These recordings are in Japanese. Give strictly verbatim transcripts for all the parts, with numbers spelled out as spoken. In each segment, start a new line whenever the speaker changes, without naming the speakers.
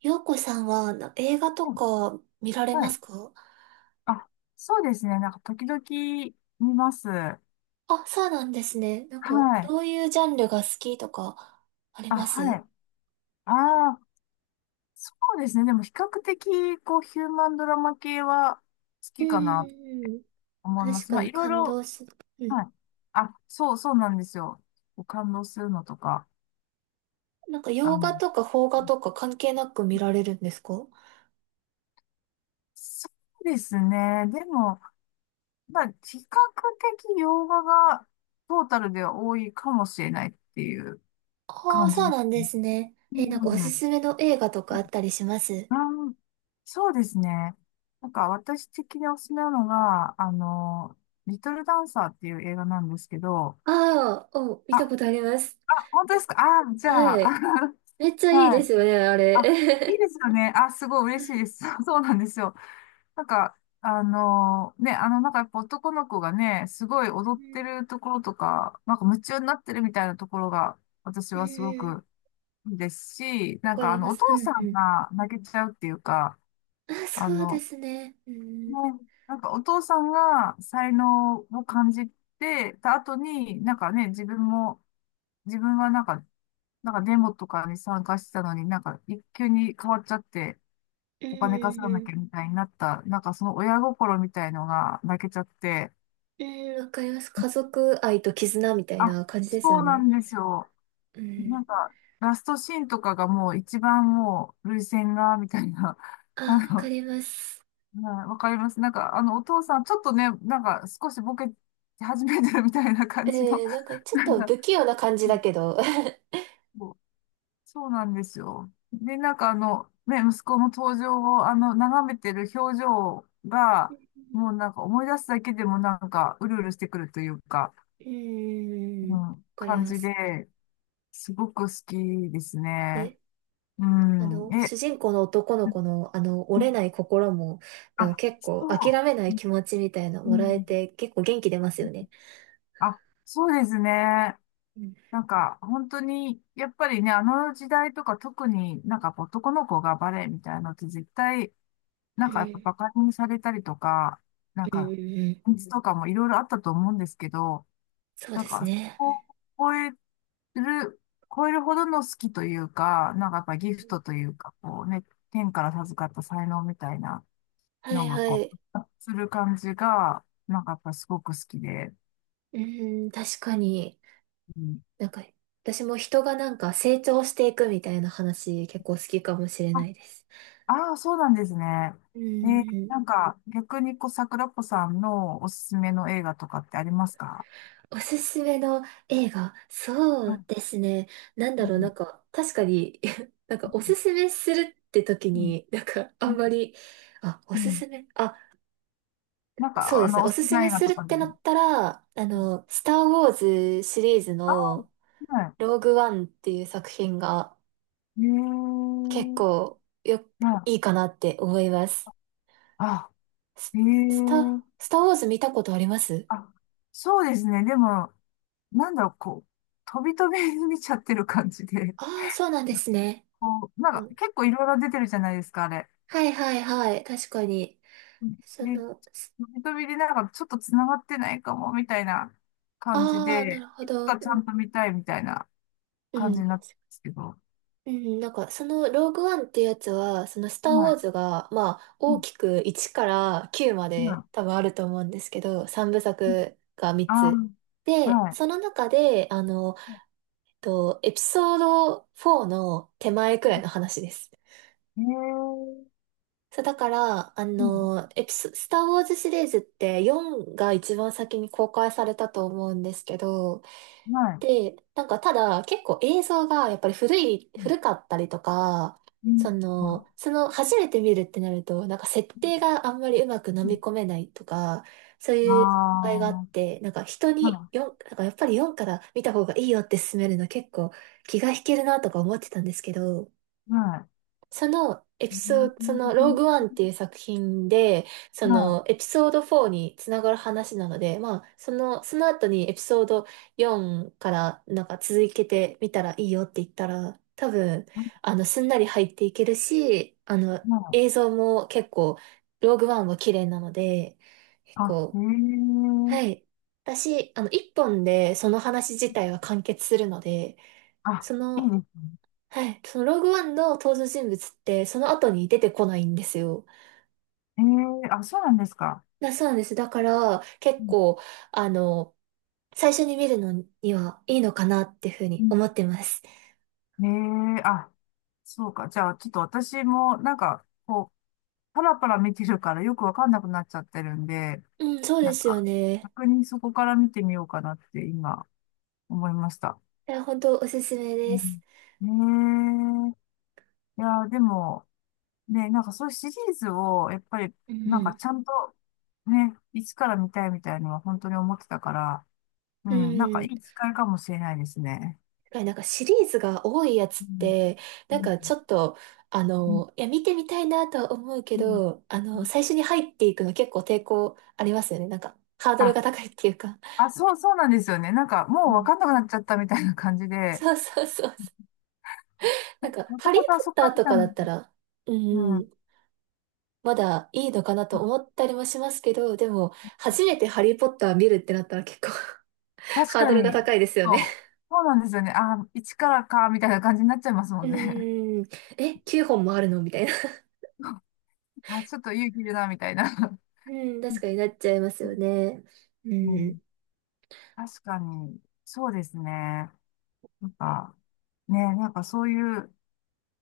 洋子さんはな映画と
うん。
か見られ
は
ま
い。
すか？
あ、そうですね。なんか、時々見ます。は
あ、そうなんですね。なんか、どう
い。
いうジャンルが好きとか、あり
あ、
ま
は
す？
い。ああ、そうですね。でも、比較的、こう、ヒューマンドラマ系は好
う
き
ん
かなと
うんうん。
思いま
確
す。
か
まあ、い
に
ろい
感
ろ、
動する。うん。
はい。あ、そう、そうなんですよ。こう感動するのとか。
なんか、洋
あの、
画とか邦画とか関係なく見られるんですか？
そうですね。でも、まあ、比較的洋画がトータルでは多いかもしれないっていう
ああ、
感
そう
じ。
なんですね。
う
え、なんかおす
ん。
すめの映画とかあったりします？
あーそうですね。なんか私的におすすめなのが、あの、リトルダンサーっていう映画なんですけど、
ああー、お、見
あ、
た
あ、
ことあります。
本当ですか？あ、じゃあ、
はい。めっち ゃいい
は
で
い。
すよね、あ
あ、いい
れ。
ですよ ね。あ、すごい
は
嬉しいで
い。
す。そうなんですよ。なんか、あの、ね、あの、なんかやっぱ男の子がね、すごい
う
踊って
ん
るところとか、なんか夢中になってるみたいなところが、私
うんう
はすご
ん。うん、
くいいですし、
わ
なん
か
か
り
あの、
ま
お
す。
父
うん
さん
うん。
が泣けちゃうっていうか、
あ、
あ
そうで
の、
すね。う
ね、
ん。
なんかお父さんが才能を感じてた後に、
う
なん
ん
かね、自分も、自分はなんか、なんかデモとかに参加してたのに、なんか一級に変わっちゃって、
うん
お金稼がな
う
きゃ
ん。
みたいになった、なんかその親心みたいのが泣けちゃって、
うん、わかります。家族愛と絆みたい
あ、
な感じですよ
そうな
ね。
んですよ。
う
な
ん。
んか、ラストシーンとかがもう一番もう、涙腺が、みたいな、
あ、
あ
わか
の、
ります。
はい、わかります。なんか、あの、お父さん、ちょっとね、なんか、少しボケ始めてるみたいな感じの、
えー、なんか ちょっ
な
と
ん
不
か、
器用な感じだけど。
そうそうなんですよ。で、なんか、あの、ね、息子の登場を、あの、眺めてる表情が、もうなんか、思い出すだけでも、なんか、うるうるしてくるというか、
うん。
う
わ
ん、
かり
感
ま
じ
す。
で、すごく好きですね。
で、
う
あ
ん。
の、
え、
主人公の男の
う
子の、あの、折
ん。
れない心も、なんか
あ、
結
そ
構諦めない
う、
気持ちみたいな
う
もらえ
ん、
て、結構元気出ますよね。
あ、そうですね。
うん。
なんか、本当に、やっぱりね、あの時代とか特になんか男の子がバレエみたいなのって絶対、なん
う
かやっぱ
ん。
バカにされたりとか、なん
うんう
か、
んうん。
うとかもいろいろあったと思うんですけど、
そう
なん
です
か、そ
ね。う
こを超える、超えるほどの好きというか、なんかやっぱギフトと
ん。
いうか、こうね、天から授かった才能みたいな
は
の
い
が
は
こ
い。
う、する感じが、なんかやっぱすごく好きで、
うーん、確かに。
うん。
なんか、私も人がなんか成長していくみたいな話結構好きかもしれないです。
ああ、そうなんですね。
う
えー
ーん、
なんか、逆にこう、桜子さんのおすすめの映画とかってありますか？
おすすめの映画。そ
う
う
ん、
ですね。なん
う
だろう、な
ん、
んか、確かに なんかおすすめするって時
うん、
に、なんかあんまり、あ、お
う
す
ん。
すめ、あ、
なん
そう
か、
で
あ
すね。
の、お
お
好
す
き
す
な
め
映画
する
と
っ
かで。
てなったら、あの、スター・ウォーズシリーズ
ああ、
の
は
ローグワンっていう作品が
い。え
結
ー、
構よ、
は
いい
い。
かなって思います。
あ、え
ス、スタ、
ー、
スターウォーズ見たことあります？
あ、そうですね。でも、なんだろう、こう、飛び飛びに見ちゃってる感じで、
ああ、そうなんですね。
こう、なん
う
か、
ん。
結構いろいろ出てるじゃないですか、あれ。
はいはいはい。確かに。そ
ね、
の、す
飛びでなんかちょっと繋がってないかも、みたいな感じ
ああ、なる
で、
ほ
いつ
ど。
かち
う
ゃ
ん。
んと見たいみたいな
う
感じ
ん。
になったんですけど、は
うん、なんか、その、ローグワンってやつは、その、スターウォーズが、まあ、
い。う
大
ん、
きくいちからきゅうま
今、
で多分あると思うんですけど、3部
うん、
作が3
あ
つ。
あ、
で、
は
その中で、あの、えっと、エピソードよんの手前くらいの話です。
い。ええ、
そう、だから、あ
うん、
の、エピソ、スター・ウォーズシリーズってよんが一番先に公開されたと思うんですけど、
はい。
で、なんかただ結構映像がやっぱり古い、
うん、
古かったりとか、
うん、
その、その初めて見るってなると、なんか設定があんまりうまく飲み込めないとか、そう
あ
いう場合があっ
あ、
て、なんか人に
は
よん、なんかやっぱりよんから見た方がいいよって勧めるの結構気が引けるなとか思ってたんですけど、
い、は
そのエピ
い。う
ソード、そのロー
ん、
グワンっていう作品で、そ
は
のエピソードよんにつながる話なので、まあ、その、その後にエピソードよんからなんか続けてみたらいいよって言ったら、多分、あの、すんなり入っていけるし、あの、
い、は
映
い。
像も結構、ローグワンは綺麗なので、結
あ、え
構、は
え、
い。私、あの、一本でその話自体は完結するので、
あ、
そ
いい
の、
です。
はい。そのローグワンの登場人物ってその後に出てこないんですよ。
ええ、あ、そうなんですか？
だ、そうなんです。だから結
う
構、あの、最初に見るのにはいいのかなっていうふうに思
ん。
ってます。
ね、え、あ、そうか。じゃあ、ちょっと私も、なんか、こう、パラパラ見てるからよくわかんなくなっちゃってるんで、
うん、そうで
なん
すよ
か、
ね。
逆にそこから見てみようかなって今、思いました。
いや、本当おすすめです。
うん、ええ、いや、でも、ね、なんかそういうシリーズを、やっぱり、
う
なんか
ん
ちゃんと、ね、いつから見たいみたいのは本当に思ってたから、う
うん。
ん、なん
う
か
ん。
いい
だ
機会かもしれないですね。
からなんかシリーズが多いやつ
う
っ
ん、
て、
う
なん
ん、
かちょっと、あ
うん、
の、いや、見てみたいなとは思うけど、あ
う
の、
ん。
最初に入っていくの結構抵抗ありますよね。なんか、ハードルが高いっていうか。
あ、そう、そうなんですよね。なんか、
う
もうわ
ん。
かんなくなっちゃったみたいな感じで、
そうそうそうそう。なんか、
男
ハリー・ポ
と遊
ッ
そっ
ターと
た
か
ん
だ
だ。
ったら、う
う
ん、
ん。
まだいいのかなと思ったりもしますけど、でも、初めてハリー・ポッター見るってなったら結構
確
ハー
か
ドルが
に。
高いですよ
そ
ね。
う。そうなんですよね。あ、一からか、みたいな感じになっちゃいますも
う
んね。
ん、え、きゅうほんもあるのみたいな。
あ、ちょっと勇気いるな、みたいな。
うん、確かになっちゃいますよね。う
う
ん、
ん。確かに。そうですね。なんか、ね、なんかそういう、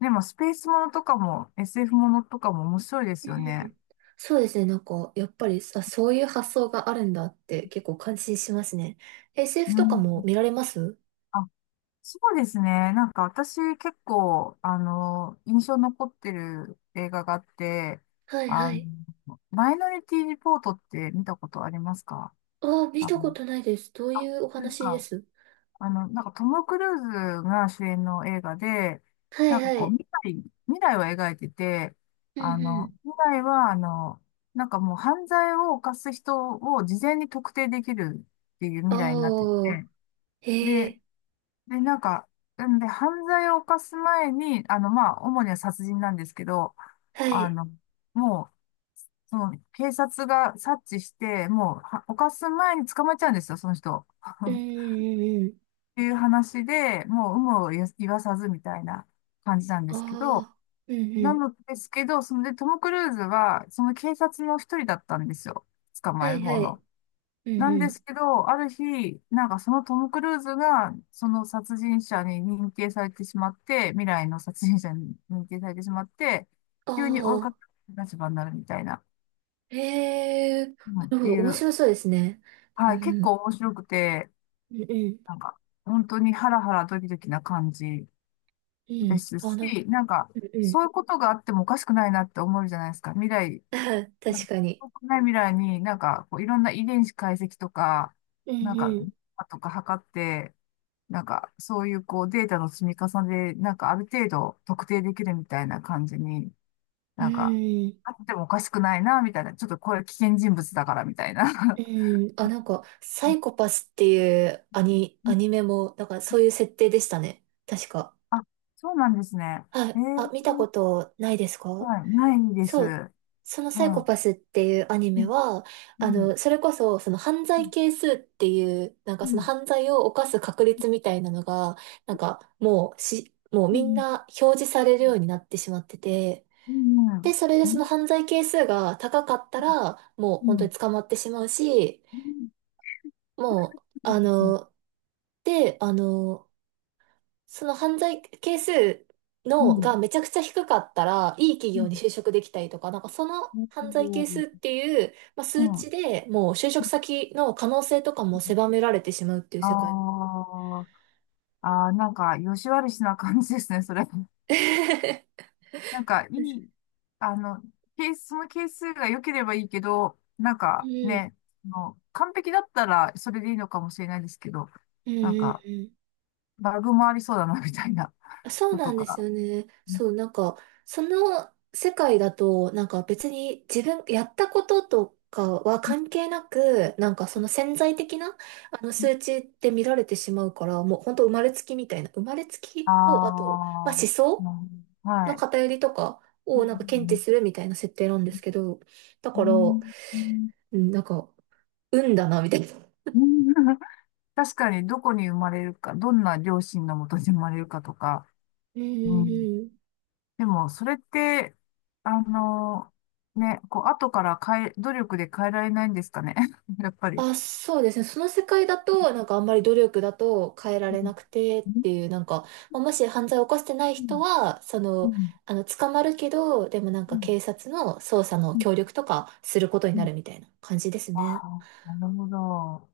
でもスペースものとかも エスエフ ものとかも面白いで
う
すよね。
ん、そうですね、なんか、やっぱりさ、そういう発想があるんだって結構感心しますね。エスエフ
う
とか
ん。
も見られます？
そうですね。なんか私結構、あの、印象残ってる映画があって、
はいは
あ
い。
の、マイノリティリポートって見たことありますか？
ああ、見
あの、
たことないです。どう
あ、
い
そ
うお
うです
話で
か？
す？
あの、なんかトム・クルーズが主演の映画で、
は
な
い
んか
は
こう、
い。
未来、未来を描いてて、
う
あの、
ん。
未来は、あの、なんかもう犯罪を犯す人を事前に特定できるっていう未来になって
おー、
て、
へ
で、
え、
で、なんか、なんで、犯罪を犯す前に、あの、まあ、主には殺人なんですけど、
は
あ
い。
の、もう、その、警察が察知して、もう、は犯す前に捕まっちゃうんですよ、その人。
うん うんうん。
っていう話で、もう、有無を言言わさずみたいな感じなんですけど、
ああ、うんう
な
ん。
のですけど、そので、トム・クルーズは、その警察の一人だったんですよ。捕ま
は
える
い
方
はい。
の。
うん
なん
う
で
ん。
すけど、ある日、なんかそのトム・クルーズが、その殺人者に認定されてしまって、未来の殺人者に認定されてしまって、
あ
急に追いか
あ、
ける立場になるみたいな、
へえ、な
うんっ
るほ
て
ど。
い
面
う、
白そうですね。う
はい、
ん
結
う
構
ん。
面白くて、
うんうん。
なんか、本当にハラハラドキドキな感じ
う
で
ん。
す
あ
し、
な
なんか、
うんう
そうい
ん。
うことがあってもおかしくないなって思うじゃないですか。未来、
あ、
なん
確
か、
かに。
遠くない未来になんか、こういろんな遺伝子解析とか、
うん
なんか、
うん。
とか測って、なんか、そういうこうデータの積み重ねで、なんかある程度特定できるみたいな感じに、
う
なんか、
ん
あってもおかしくないな、みたいな。ちょっとこれ危険人物だから、みたい
う
な。
ん。あ、なんか、サイコ パスっていうアニ、
う
ア
ん。
ニメも、なんかそういう設定でしたね。確か。
あ、そうなんですね。
は
え
い。あ、
ー、
見たことないですか？
はい、ないです。う
そう、そのサイコ
ん。
パスっていうアニ
う
メ
ん、
は、
う
あ
ん、
の、それこそ、その犯
う
罪
ん、
係数っていう、なん
う
かその
ん、
犯罪を犯す確率みたいなのが、なんかもうし、もう
う
みん
ん、
な表示されるようになってしまってて、
うん、うん、
で、それで
う
その
ん、
犯罪係数が高かったら、もう
う
本当
ん、
に捕まってしまうし、
う
もう、
ん、
あ
ですね。
の、で、あの、その犯罪係数
う
の
ん、
がめちゃくちゃ低かったら、いい企
う
業
ん、
に就職できたりとか、なんかその犯罪係
う
数っていう、まあ、数
ん、う
値
ん、
でもう就職先の可能性とかも狭められてしまうっていう
あ
世界。
あ、ああ、なんか、よし悪しな感じですね、それ。なんか、いい、あの、ケース、その係数が良ければいいけど、なん
う
か
ん。
ね、あの、完璧だったらそれでいいのかもしれないですけど、
うんう
なん
ん
か、
うん。
バグもありそうだな、みたいな
そう
の
な
と
んです
か。
よね。そう、なんか、その世界だと、なんか別に自分、やったこととかは関係なく、なんかその潜在的な、あの数値って見られてしまうから、もう本当生まれつきみたいな、生まれつ
あ
きを、あと、まあ思
あ、う
想
ん、は
の
い。
偏りとかをなんか検知 するみたいな設定なんですけど、だ
う
から、う
ん、うん、うん。
ん、なんか、運だな、みたいな。
うん、確かに、どこに生まれるか、どんな両親のもとに生まれるかとか、
うんう
う
ん
ん、
うん。
でも、それって、あの、ね、こう、後から変え、努力で変えられないんですかね。やっぱり。
あ、そうですね。その世界だと、なんかあんまり努力だと変えられ
う
な
ん、
くてっ
う
ていう、なんか、まあもし犯罪を犯してない人
ん、
は、そ
う
の、
ん、
あの、捕まるけど、でもなん
う
か
ん、
警察の捜査の
うん、
協力とかすることに
う
な
ん、
るみたいな感じです
あ
ね。
あ、なるほど。